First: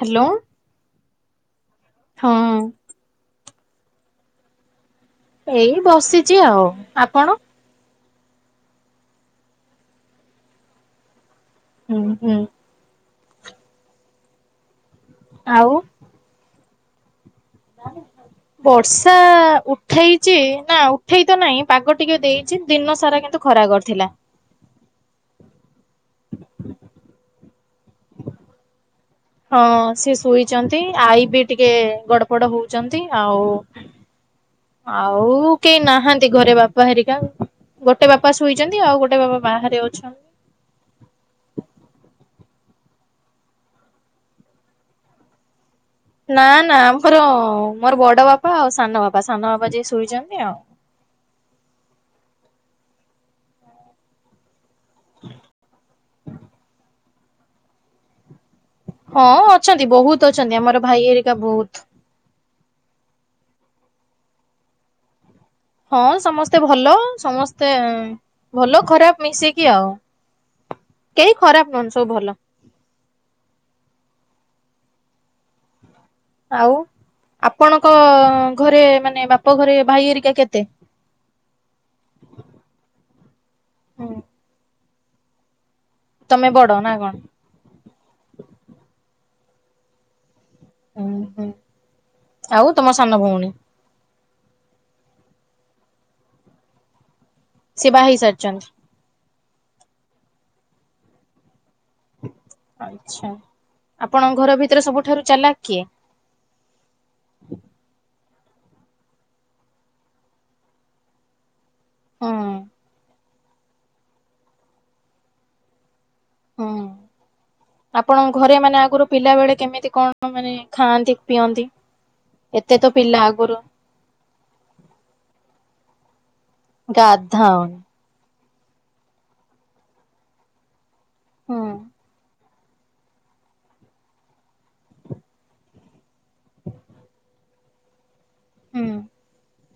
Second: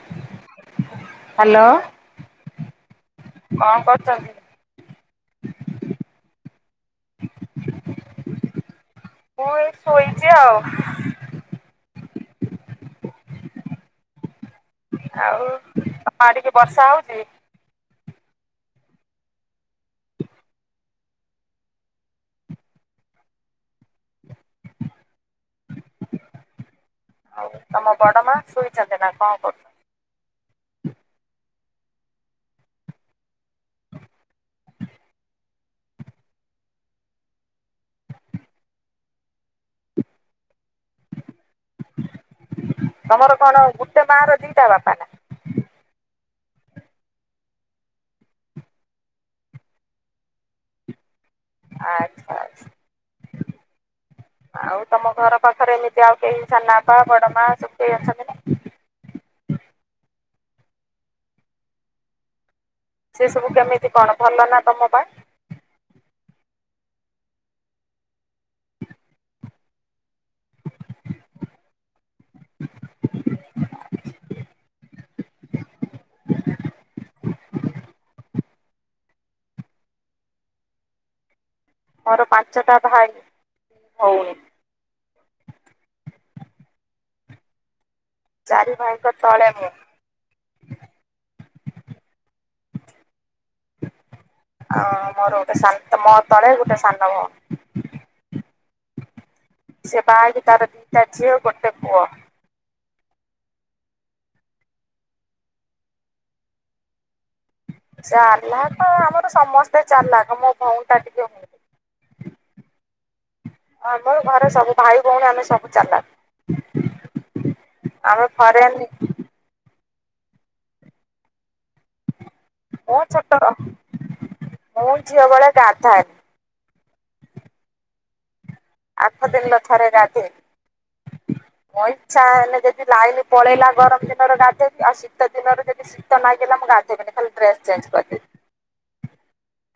Hello hello. ହଁ। କଣ କରୁଛନ୍ତି? ଏଇ ବସିଛି ଆଉ ଆପଣ? ମୁଁ ଏଇ ଶୋଇଛି ଆଉ। ହୁଁ ହୁଁ। ଆଉ ତମ ଆଡିକି ବର୍ଷା ହଉଛି? ହଁ ବର୍ଷା ଉଠେଇଛି ନା ଉଠେଇ ତ ନାହିଁ ପାଗ ଟିକେ ଦେଇଛି ଦିନ ସାରା କିନ୍ତୁ ଖ ରା କରିଥିଲା। ଆଉ। ତମ ବଡ ମା ଶୋଇଛନ୍ତି ନା କଣ କରୁଛନ୍ତି? ହଁ ସେ ଶୁଇଚନ୍ତି ଆଈ ବି ଟିକ କେ ଗଡ଼ ପଡ଼ ହଉଛନ୍ତି ଆଉ। ଆଉ କେହି ନାହାନ୍ତି ଘରେ ବାପା ହେରିକା। ଗୋଟେ ବାପା ଶୋଇଛନ୍ତି ଆଉ ଗୋଟେ ବାପା ବାହାରେ ଅଛନ୍ତି। [inaudible] ତମର କଣ ଗୋଟେ ମା ର ଦିଟା ବାପା ନା। ନା ନା ଆମର ମୋର ବଡ ବାପା ଆଉ ସାନ ବାପା ସାନ ବାପା ଯିଏ ସୋଇଛନ୍ତି ଆଉ। ଆଚ୍ଛା ଆଚ୍ଛା। ଆଉ ତମ ଘର ପାଖରେ ଏମିତି ଆଉ କେହି ସାନାପା ବଡ ମା ସବୁ କେହି ଅଛନ୍ତି ନା। ହଁ ଅଛନ୍ତି ବହୁତ ଅଛନ୍ତି ଆମର ଭାଇ ହେରିକା ବହୁତ। ସେ ସବୁ କେମିତି କଣ ଭଲ ନା ତମ ପାଇଁ। ହଁ ସମସ୍ତେ ଭଲ ସମସ୍ତେ ଭଲ ଖରାପ ମିଶିକି ଆଉ। କେହି ଖରାପ ନୁହନ୍ତି ସବୁ ଭଲ। ଆଉ। ଆପଣଙ୍କ ଘରେ ମାନେ ବାପ ଘରେ ଭାଇ ହେରିକା କେତେ? ମୋର ପାଞ୍ଚଟା ଭାଇ ହୁଁ ଭଉଣୀ। ତମେ ବଡ ନା କଣ? ଚାରି ଭାଇଙ୍କ ତଳେ ମୁଁ। ଅଁ, ହଁ ଆଉ ତୋମ ସାନ ଭଉଣୀ। ହଁ ମୋର ଗୋଟେ ସାନ ଏ ମୋ ତଳେ ଗୋଟେ ସାନ ଭଉଣୀ। ସେ ବାହା ହେଇ ସାରିଚନ୍ତି? ସେ ବାହା ହେଇକି ତାର ଦିଟା ଝିଅ ଗୋ ହୁଁ [inaudible] ଆଚ୍ଛା ଆପଣଙ୍କ ଘର ଭିତରେ ସବୁଠାରୁ ଚାଲାକ କିଏ? ଫିହ୍ଲଲ ତ ଆମର ସମସ୍ତେ ଚାଲାଖ ମୋ ଭଉଣୀ ଟା ଟିକେ ହୁଣ୍ଡି। ହଁ। ଆମ ଘରେ ସବୁ ଭାଇ ଭଉଣୀ ଆମେ ସବୁ ଚାଲାଖ। ହଁ ଆପଣଙ୍କ ଘରେ ଫରେନ୍ ମାନେ ଆଗରୁ ପିଲା ବେଳେ କେମିତି କଣ ମାନେ ଖାଆନ୍ତି ପିଅନ୍ତି? ଏତେ ତ ମୁଁ ପିଲା ଛୋଟ, ଆଗରୁ ମୁଁ ଝିଅ ବଳେ ଗାଧାଏନି। ଗାଧାଅନି। ଆଠ ଦିନରେ ଥରେ ଗାଧେଇମି। ହୁଁ ମୋ ଇଚ୍ଛା ହେଲେ ଯେ [unintelligible] ଲାଇନ୍ ପଳେଇଲା ଗରମ ଦିନର ଗାଧେଇମି। ଆଉ ଶୀତ ଦିନରେ ଯଦି ଶୀତ ନାଗିଲା ମୁଁ ଗାଧେଇବିନି ଖାଲି ଡ୍ରେସ୍ ଚେ ଚେଞ୍ଜ କରଦେ [inaudible] ହଁ।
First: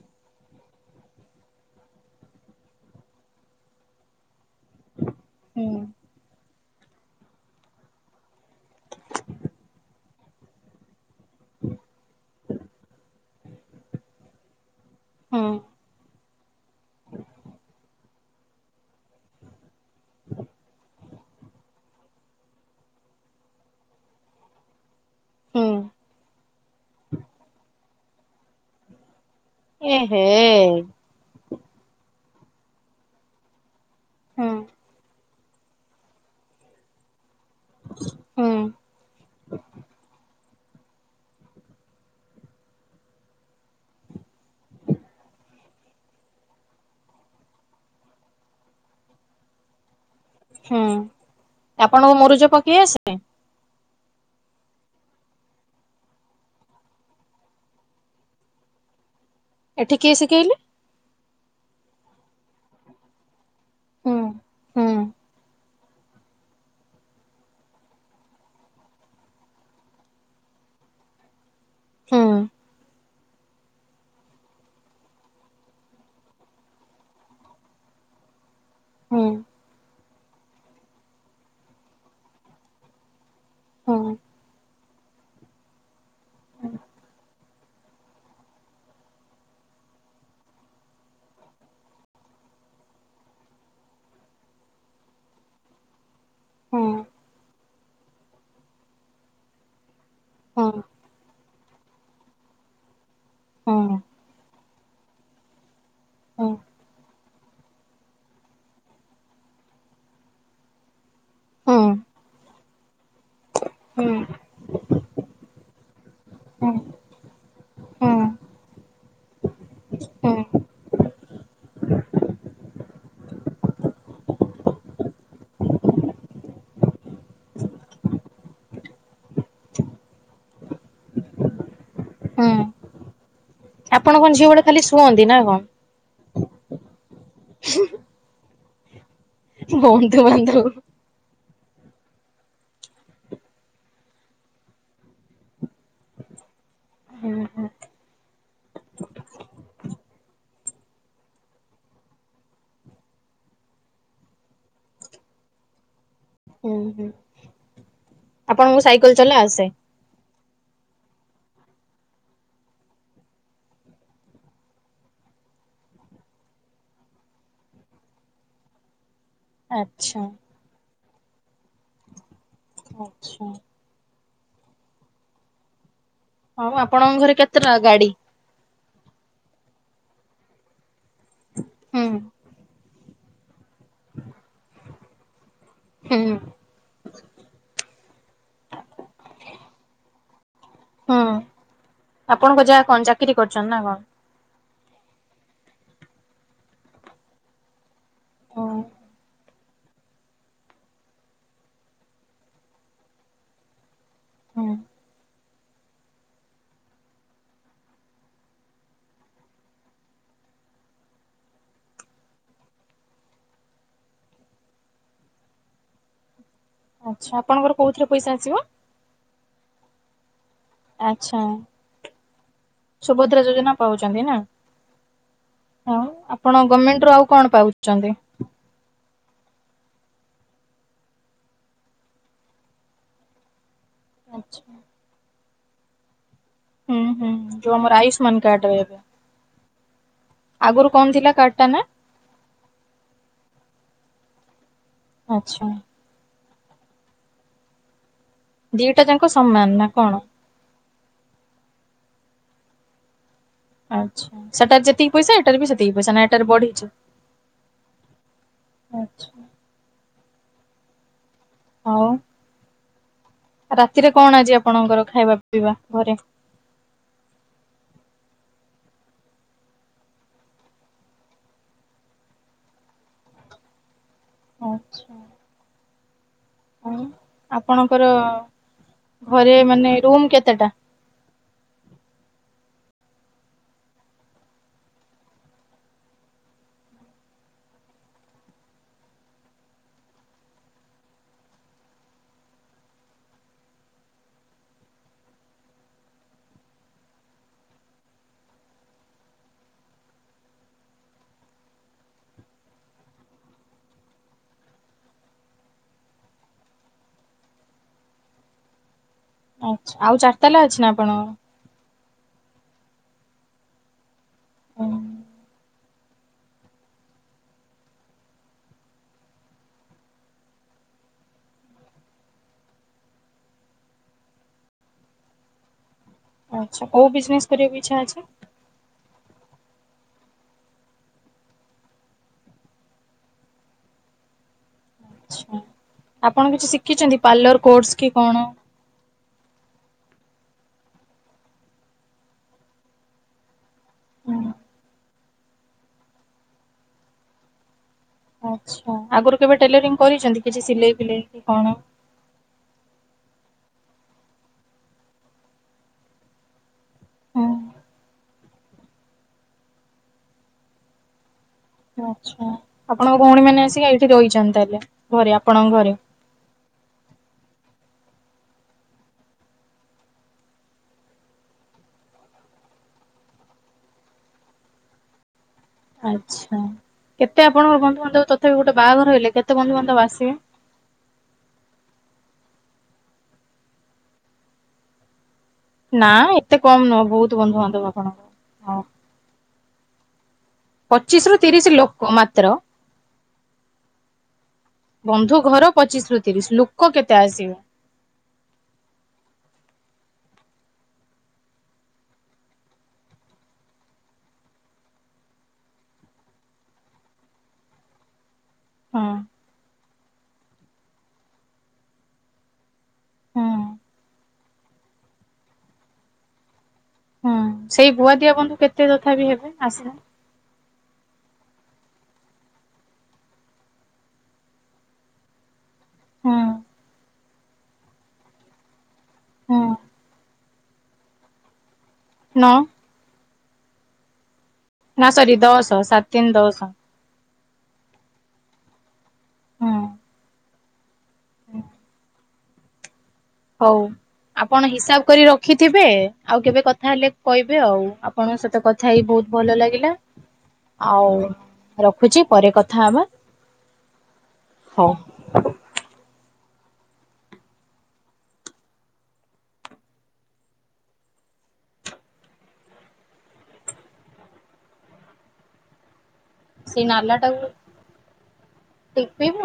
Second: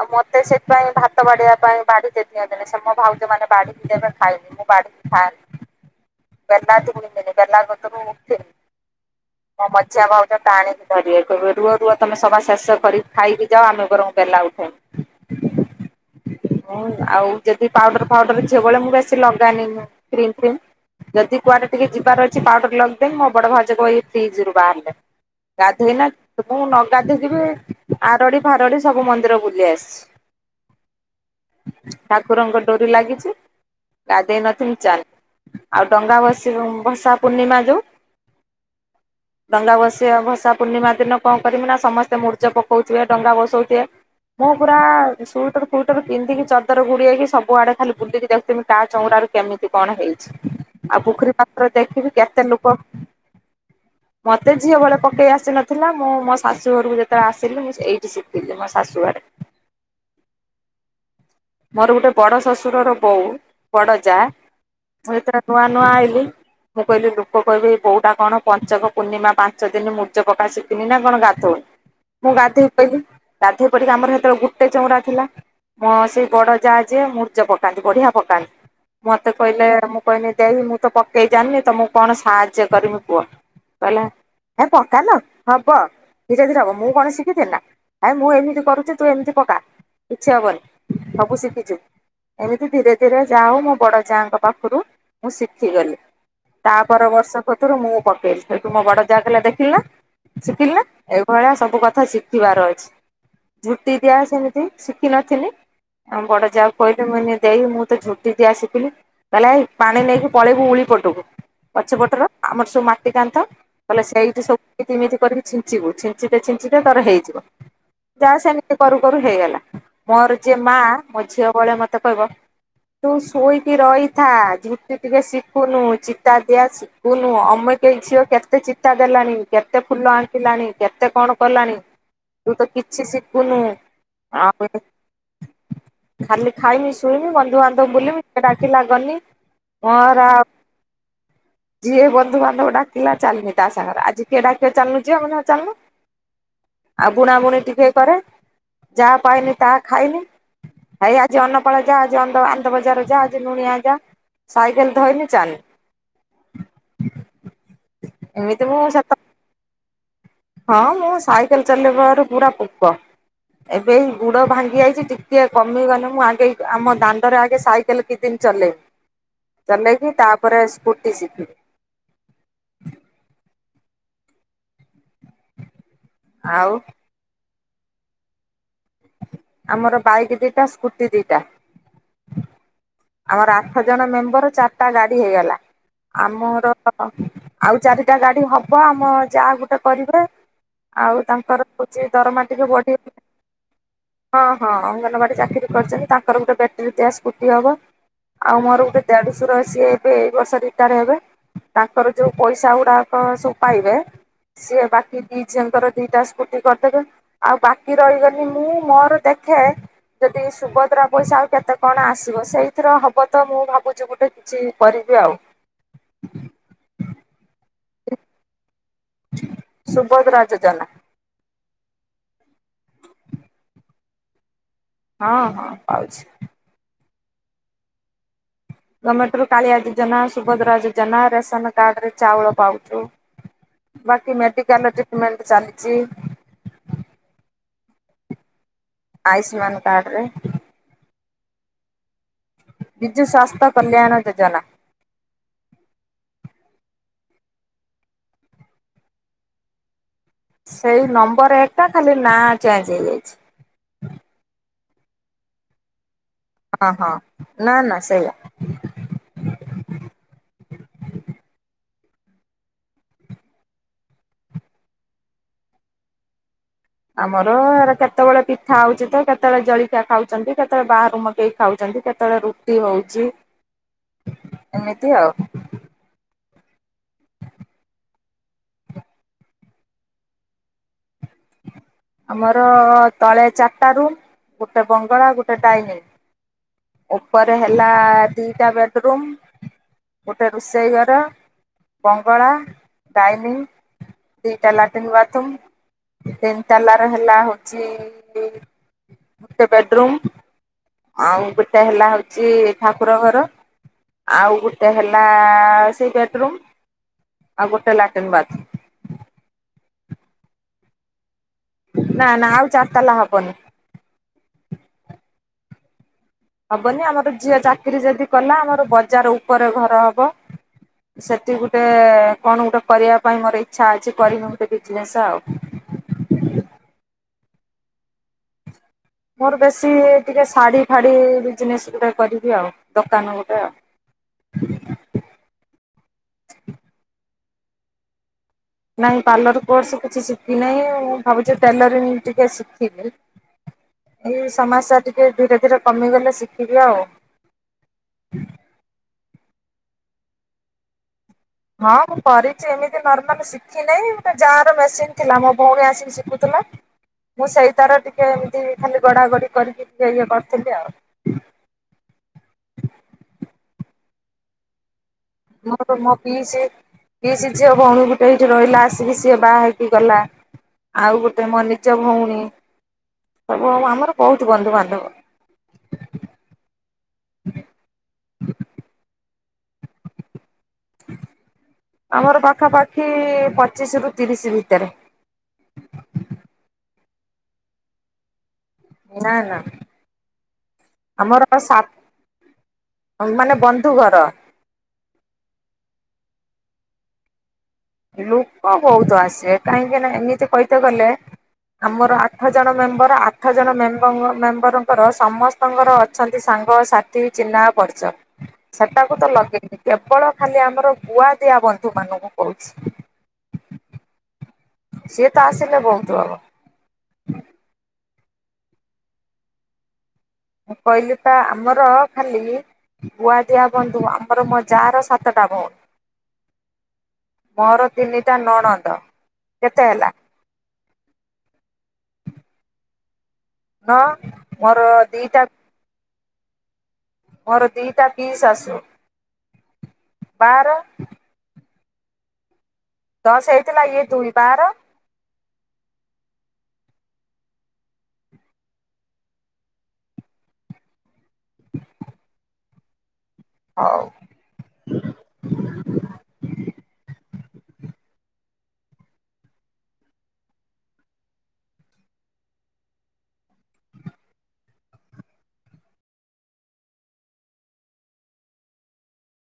ଆଉ ମୋତେ ସେଥିପାଇଁ ଭାତ ବାଢିବା ପାଇଁ ବାଢି [unintelligible] ସେ ମୋ ଭାଉଜ ମାନେ ବାଢିକି ଦେବେ ମୁଁ ଖାଇବି ମୁଁ। ବାଢିକି ଖାନ ହୁଁ ବେଲା [unintelligible] ବେଲା କତରୁ ଉଠିମିନି। ମୋ ମଝିଆ ଭାଉଜ ପାଣି ଦେ ଧରିବାକୁ ମୁଁ ରୁହ ରୁହ ତୋମେ ସାବା ଶେଷ କରି ଖାଇକି ଯାଅ ଆମେ ବରଂ ବେଲା ଉଠଉନୁ। ହଁ। ଆଉ ଆଉ ଯଦି ପାଉଡର ଫାଉଡର ଝିଅ ବଳେ ମୁଁ ବେଶି ଲଗାନିି ମୁଁ କ୍ରିମ ଫ୍ରିମ୍। ଯଦି କୁଆଡ଼େ ଟିକେ ଯିବାର ଅଛି ପାଉଡର ଲଗଦେମ ମୋ ବଡ଼ ଭଉଜ କହିବେ ଫ୍ରିଜରୁ ବାହାରିଲେ। ହୁଁ ଗାଧେଇନା ମୁଁ ନ ଗାଧେଇକି ବି ଆରଡି ଫାରଡି ସବୁ ମନ୍ଦିର ବୁଲ ଏ ହେ। ଠାକୁରଙ୍କ ଡୋରି ଲାଗିଛି। ଗାଧେଇ ହୁଁ ନଥିମି ଚାଲ ଆଉ ଡଙ୍ଗା ବସିକି ମୁଁ ଭସା ପୂର୍ଣ୍ଣିମା ଯୋଉ ହୁଁ ଡଙ୍ଗା ଭସେଇବା ଭସା ପୂର୍ଣ୍ଣିମା ଦିନ କଣ କରିମି ନା ସମସ୍ତେ ମୁୂରୁଜ ପକଉଥିବେ, ଡଙ୍ଗା ବସଉଥିବେ। ମୁଁ ପୁରା ସୁଇଟର ଫୁଇଟର ପିନ୍ଧିକି ଚଦର ଘୁଡି ହେଇକି ସବୁ ଆଡେ ଖାଲି ବୁଲିକି ଦେ ତିମି ତା ଚଉଁରାରୁ କେମିତି କଣ ହେଇ ହୁଁ। ଆଉ ପୁଖରୀ ପାତ୍ର ଦେଖିବି ଆପଣଙ୍କୁ ମୁରୁଜ କେତେ ଲୋକ ପକେଇ ଆସେ ମୋତେ ଝିଅ ବେଳେ ପକେଇ ଆସି ନଥିଲା। ମୁଁ ମୋ ଶାଶୁ ଘରକୁ ଯେତେବେଳେ ଆସିଲି ମୁଁ ଏଇଟି ଶିକିଲି ମୋ ଶାଶୁଘରେ। ଏଠି କିଏ ଶିଖେଇଲେ? ମୋର ଗୋଟେ ବଡ ଶାଶୁରର ବୋଉ ବଡ ହୁଁ ଯା ହୁଁ ମୁଁ ଏତର ନୂଆ ନୂଆ ଆଇଲି ମୁଁ କହିଲି ଲୋକ କହିବେ ଏଇ ବୋଉଟା କଣ ପଞ୍ଚକ ପୂର୍ଣ୍ଣିମା ପାଞ୍ଚ ଦିନ ମୁରୂଜ ପକା ଶିକିନି ନା କଣ ଗାଧଉ ହୁଁ ମୁଁ ଗାଧେଇ ପଇଲି। ଗାଧେଇ ପଡିକି ଆମର ସେତେବେଳ ଗୁଟେ ଚଉଁରା ଥିଲା। ମୋ ସେଇ ବଡ ଯା ଯିଏ ମୂରଜ ପକାନ୍ତି। ବଢିଆ ପକାନ୍ତି ହୁଁ ମୋତେ କହିଲେ ମୁଁ କହିନି ଦେଇ ମୁଁ ତ ପକେଇ ଜାଣିନି ତ ମୁଁ କଣ ସାହାଯ୍ୟ କରିମି କୁଅ। କହିଲା ହୁଁ ହେ ପ କାଲ ହବ ଧୀରେ ଧୀରେ ହବ ମୁଁ କଣ ଶିକିଥିନି ନା। ଆଏ ମୁଁ ଏମିତି କରୁଚି ତୁ ଏମିତି ପକା କିଛି ହବନି, ସବୁ ଶିଖିଯିବୁ। ଏମିତି ଧୀରେ ଧୀରେ ଯାହା ହଉ ମୋ ବଡ଼ ଯାଆଙ୍କ ପାଖରୁ ମୁଁ ଶିଖିଗଲି। ତା ହୁଁ ପର ବର୍ଷ କତରୁ ମୁଁ ପକେଇଲି ସେଠୁ ମୋ ବଡ ଯାଆ କହିଲା ଦେଖିଲି ନା। ହୁଁ ଶିଖିଲା ନା ଏଇ ଭଳିଆ ସବୁ କଥା ଶିଖିବାର ଅଛି। ହୁଁ। ଝୁଟି ଦିଆ ସେମିତି ଶିଖିିନଥିଲି। ଆମ ହୁଁ ବଡ ଯାଆକୁ କହିଲି ମୁଁ କହିନି ଦେଇ ମୁଁ ତ ଝୁଟିି ଦିଆ ଶିକିନି ତାହାଲେ ଏଇ ପାଣି ନେଇକି ପଳେଇବୁ ଉଳି ପଟକୁ ହୁଁ ପଛ ପଟର ଆମର ସବୁ ମାଟି କାନ୍ଥ କହିଲେ ହୁଁ ସେଇଠି ସବୁ ଏମିତି ଏମିତି କରିକି ଛିଞ୍ଚିବୁ ଛି ଛିଟେ ହୁଁ ଛିଞ୍ଚିିଦେ ତାର ହେଇଯିବ। ହୁଁ। ଯାହା ସେମିତି କରୁ କରୁ ହେଇଗଲା। ମୋର ହୁଁ ଯିଏ ମା ମୋ ଝିଅ ବଳେ ମତେ କହିବ ତୁ ଶୋଇକି ରହିଥା ଝୁଟି ଟିକେ ଶିଖୁନୁ ଚିତା ଦିଆ ଶିଖୁନୁ ଅମେ କେ କେଇ ଝିଅ କେତେ ଚିତା ଦେଲାଣି କେତେ ଫୁଲ ଆଙ୍କିଲାଣି କେତେ କଣ କଲାଣି ହୁଁ ତୁ ତ କିଛି ଶିଖୁନୁ ଆପଣ କଣ ଝିଅ ବେଳେ ଖାଲି ଆମେ ଶୁଅନ୍ତି ନା କଣ? ଖାଲି ଖାଇମି ଶୁଇମି ବନ୍ଧୁବାନ୍ଧବ ବୁଲମି ସେ ଡାକିଲା ଗନି ମୋର ଆଉ ବନ୍ଧୁବାନ୍ଧବ ଯିଏ ବନ୍ଧୁବାନ୍ଧବ ଡାକିଲା ଚାଲିଲି ତା ସାଙ୍ଗରେ ଆଜି କିଏ ଡାକିଲା ଚାଲୁନୁ ଯିବା ମୁଁ କହେ ହିଁ ଚାଲୁନୁ। ଆଉ ବୁଣାବୁଣି ଟିକେ କରେ। ଯାହା ପାଇନି ତାହା ଖାଇନି। ଆଇ ଆଜି ଅନ୍ନପାଳ ଯା ଆଜି ଅନ୍ଦ ଆନ୍ଦବଜାର ଯା ଆଜି ଲୁଣିଆ ଯା ସାଇକେଲ୍ ଧଇଲି ହୁଁ ହୁଁ ଚାଲ୍ଲି। ଆପଣଙ୍କୁ ସାଇକେଲ ଚଲା ଆସେ? ହଁ ମୁଁ ସାଇକେଲ ଚଲେଇବାରୁ ପୁରା ପୋକ। ଏବେ ଗୁଡ ଭାଙ୍ଗି ଯାଇଛି ଟିକେ କମିଗଲେ ମୁଁ ଆଗେ ଆମ ଦାଣ୍ଡରେ ଆଗେ ସାଇକେଲ କିଛି ଦିନ୍ ଚଲେଇ ଚଲେଇବି ଆଚ୍ଛା ତାପରେ ସ୍କୁଟି ଶିଖିବି। ଆଚ୍ଛା। ହଁ ଆଉ ଆପଣଙ୍କ ଘରେ କେତେଟା ଗାଡ଼ିି? ଆମର ବାଇକ୍ ଦିଟା ସ୍କୁଟି ଦିଟା ହୁଁ ଆମର ଆଠ ଜଣ ମେମ୍ବର ଚାରିଟା ଗାଡି ହେଇଗଲା। ହୁଁ ଆମର ଆଉ ଚାରିଟା ଗାଡି ହବ ଆମ ଯା ଗୋଟେ କରିବେ। ହୁଁ ଆଉ ତାଙ୍କର ହଉଛି ଦରମା ଆପଣଙ୍କ ଟିକେ ଯାହା ବଢି କଣ ଚାକିରି କରିଛନ୍ତି ନା ହଁ। ହଁ ଅଙ୍ଗନବାଡି ଚାକିରି କରିଛନ୍ତି। ତାଙ୍କର ଗୋଟେ ବ୍ୟାଟେରୀ ଦିଆ ସ୍କୁଟି ହବ ଆଉ କଣ? ମୋର ଗୋଟେ ଦେଡ ଶଶୁର ସିଏ ଏବେ ଏଇ ବର୍ଷ ରିଟାୟାର ହେବେ। ତାଙ୍କର ଯୋଉ ପଇସା ଗୁଡାକ ସବୁ ପାଇବେ ହୁଁ ସେ ବାକି ଦି ଝିଅଙ୍କର ଦିଟା ସ୍କୁଟି କରିଦେବେ। ଆଉ ବାକି ରହିଗଲି ମୁଁ ମୋର ଦେଖେ ଯଦି ସୁଭଦ୍ରା ପଇସା ଆଉ କେତେ କଣ ଆସିବ ସେଇ ଥିରେ ହବ ତ ମୁଁ ଭାବୁଛି ଗୋଟେ ଚେ କରିବି ଆଉ। ଆଚ୍ଛା ଆପଣଙ୍କର କୋଉଥିରେ ପଇସା ଆସିବ? ସୁଭଦ୍ରା ଯୋଜ ଆଚ୍ଛା ସୁଭଦ୍ରା ଯୋଜନା ପାଉଛନ୍ତି ନା। ହଁ ହଁ ପାଉଛି। ଆପଣ ଗମେଣ୍ଟରୁୁ ଆଉ କଣ ପାଉଛନ୍ତି? ଗମେଣ୍ଟ ରୁ କାଳିଆ ଯୋଜନା, ସୁଭଦ୍ରା ଯୋଜନା, ରେସନ କାର୍ଡ ରେ ଚାଉଳ ପାଉଛୁ। ବାକି ଆଚ୍ଛା ମେଡିକାଲ ଟ୍ରିଟମେଣ୍ଟ ଚାଲିଛି। ହୁଁ ହୁଁ ଯୋଉ ଆମର ଆୟୁଷ୍ମାନ କାର୍ଡ ରେ ଆୟୁଷ୍ମାନ କାର୍ଡରେ କଣ ଥିଲା କାର୍ଡ ଟା ନା? ବିଜୁ ସ୍ବାସ୍ଥ୍ୟ କଲ୍ୟାଣ ଯୋଜନା। ଆଚ୍ଛା। ଦିଟା ଯାକ ସମାନ ନା କଣ? ସେଇ ନମ୍ବର ଏକା ଖାଲି ନାଁ ଚେଞ୍ଜ ହେଇଯାଇଛି। ତିକି ପଇସା ଏଟାରେ ବି ସେତିକି ପଇସା ନା ଏଟାରେ ବଢିଛି? ହଁ ହଁ ନା ନା ସେଇଆ। ଆଚ୍ଛା ଆଉ। ରାତିରେ କଣ ଆଜି ଆପଣଙ୍କର ଖାଇବା ପିଇବା ଘରେ? ଆମର ଏ କେତେବେଳେ ପିଠା ହଉଛି ତ କେତେବେଳେ ଜଳଖିଆ ଖାଉଛନ୍ତି। କେତେବେଳେ ବାହାରୁ ମଗେଇ ଖାଉଛନ୍ତି। କେତେବେଳେ ରୁଟି ହଉଛି ଆଚ୍ଛା ଏମିତି ଆଉ। ଆପଣଙ୍କର ଘରେ ମାନେ ରୁମ କେତେଟା? [inaudible] ଆମର ତଳେ ଚାର୍ ଟା ରୁମ୍ ଗୋଟେ ବଙ୍ଗଳା ଗୋଟେ ଡାଇନିଂ। ଉପରେ ହେଲା ଦିଟା ବେଡରୁୁମ୍। ଗୋଟେ ରୁଷେଇ ଘର। ବଙ୍ଗଳା ଡାଇନିଂ ଦିଟା ଲାଟିନ୍ ବାଥରୁମ୍ ତିନି ତାଲା ରେ ହେଲା ହଉଛି ଗୋଟେ ବେଡରୁୁମ୍। ଆଉ ଗୋଟେ ହେଲା ହଉଛି ଠାକୁର ଘର। ଆଉ ଗୋଟେ ହେଲା ସେଇ ବେଡରୁମ୍। ଆଉ ଗୋଟେ ଲାଟିନ ବାଥରୁମ୍। ଆଉ ଚାରି ତାଲା ଅଛି ନା ଆପଣ? ନା ନା ଆଉ ଚାରି ତାଲା ହବନି ହୁଁ। ହବନି ଆମର ଝିଅ ଚାକିରି ଯଦି କଲା ଆମର ବଜାର ଉପରେ ଘର ହବ। ସେଠି ଗୁଟେ ଏ ଆଚ୍ଛା କୋଉ ବିଜନେସ କରିବାକୁ ଇଚ୍ଛା ଅଛି? ମୋର ବେଶୀ ଟିକେ ଶାଢ଼ୀ ଫାଢ଼ୀ ବିଜନେସ୍ ଗୋଟେ କରିବି ଆଉ ଦୋକାନ ଗୋଟେ ଆଉ ହ [unintelligible] ଆଚ୍ଛା। ଆପଣ କିଛି ଶିଖିଛନ୍ତି ପାର୍ଲର କୋର୍ସ କି କଣ? ନାଇ ପାର୍ଲର କୋର୍ସ କିଛି ଶିଖି ନାହିଁ ମୁ ଭାବୁଛି ଟେଲର ଟିକେ ଶିଖିବି। ଏଇ ସମସ୍ୟା ଟିକେ ଧୀରେ ଧୀରେ କମିଗଲେ ଶିଖିବି ଆଉ ଆଚ୍ଛା ଆଗରୁ କେବେ ଟେଲରିଂ କରିଛନ୍ତି କିଛି ସିଲେଇ ଫିଲେଇ କି କଣ? ହଁ ମୁଁ କରିଛି ଏମିତି ନର୍ମାଲ ଶିଖିନାଇଁ ଗୋଟେ ଯା ର ମେସିନ୍ ଥିଲା ମୋ ଭଉଣୀ ଆସିକି ଶିଖୁଥିଲା। ହଁ ମୁଁ ସେଇ ତାର ଟିକେ ଏମିତି ଖାଲି ଗଡା ଗଡି କରିକି ଟିକେ ଇଏ କରିଥିଲି ଆଉ ଆଛା ଆପଣଙ୍କ ଭଉଣୀ ମାନେ ଆସିକି ଏଇଠି ରହିଛନ୍ତି ତାହେଲେ? ଘରେ ଆପଣଙ୍କ ଘରେ ମୁଁ ମୋ ପିସି ପିସି ଝିଅ ଭଉଣୀ ଗୋଟେ ଏଇଠି ରହିଲା ଆସିକି ସିଏ ବାହା ହେଇକି ଗଲା। ଆଉ ଗୋଟେ ମୋ ନିଜ ଭଉଣୀ ସବୁ ଆମର ବହୁତୁ ବନ୍ଧୁବାନ୍ଧବ ଆଚ୍ଛା କେତେ ଆପଣଙ୍କର ବନ୍ଧୁବାନ୍ଧବ ତଥାପି ଗୋଟେ ବାହାଘର ହେଲେ କେତେ? କେତେ ବନ୍ଧୁବାନ୍ଧବ ଆସିବେ? ଆମର ପାଖାପାଖି ପଚିଶ ରୁ ତିରିଶ ଭିତରେ ନା ଏତେ କମ ନୁହଁ ବହୁତ ବନ୍ଧୁ ବାନ୍ଧବ ଆପଣଙ୍କ ହ ନା ନା। ପଚିଶ ରୁ ଆମର ତିରିଶ ଲୋକ ସାତ ମାତ୍ର ମାନେ ବନ୍ଧୁ ଘର। ବନ୍ଧୁ ଘର ପଚିଶ ରୁ ତିରିଶ ଲୁକ କେତେ ଆସିବେ? ଲୁକ ବହୁତ ଆସିବେ କାହିଁକି ନା ଏମିତି କହିତ ଗଲେ ଆମର ଆଠ ଜଣ ମେମ୍ବର ଆଠ ଜଣ ମେମ୍ୱ ମେମ୍ବରଙ୍କର ସମସ୍ତଙ୍କର ଅଛନ୍ତି ସାଙ୍ଗ ସାଥି ଚିହ୍ନା ପର୍ଚ ହଁ ସେଟାକୁ ତ ଲଗେଇନି କେବଳ ଖାଲି ଆମର ଗୁଆ ଦିଆ ବନ୍ଧୁ ମାନଙ୍କୁ କହୁଛି ହଁ। ସିଏ ତ ଆସିଲେ ବହୁତ ହବ। ହୁଁ ସେଇ ଗୁଆଦିଆ ବନ୍ଧୁ କେତେ ତଥା ବିି ହେବେ ଆସିଲା? କହିଲି ପା ଆମର ଖାଲି ଗୁଆଦିଆ ବନ୍ଧୁ ଆମର ମୋ ଜା ର ସାତଟା ଭଉଣି ହୁଁ। ମୋର ତିନିଟା ନଣନ୍ଦ ହୁଁ କେତେ ହେଲା? ନଅ। ନଅ। ମୋର ନା ସରି ଦିଟା ଦଶ ସାତ ତିନି ଦଶ ମୋର ଦିଟା ପିଇଶାଶୁ ବାର ହ ଦଶ ହେଇଥିଲା ହଉ ଇଏ ଦୁଇ ଆପଣ ବାର ହିସାବ କରି ରଖିଥିବେ ଆଉ କେବେ କଥା ତାହଲେ କହିବେ ଆଉ ଆପଣଙ୍କ ସହିତ କଥା ହେଇ ବହୁତ ଭଲ ଲାଗିଲା ଆଉ ରଖୁଛି ପରେ କଥା ହେବା। ଆଉ [inaudible] ସେ ନାଲା ଟାକୁ ଟିପିବୁ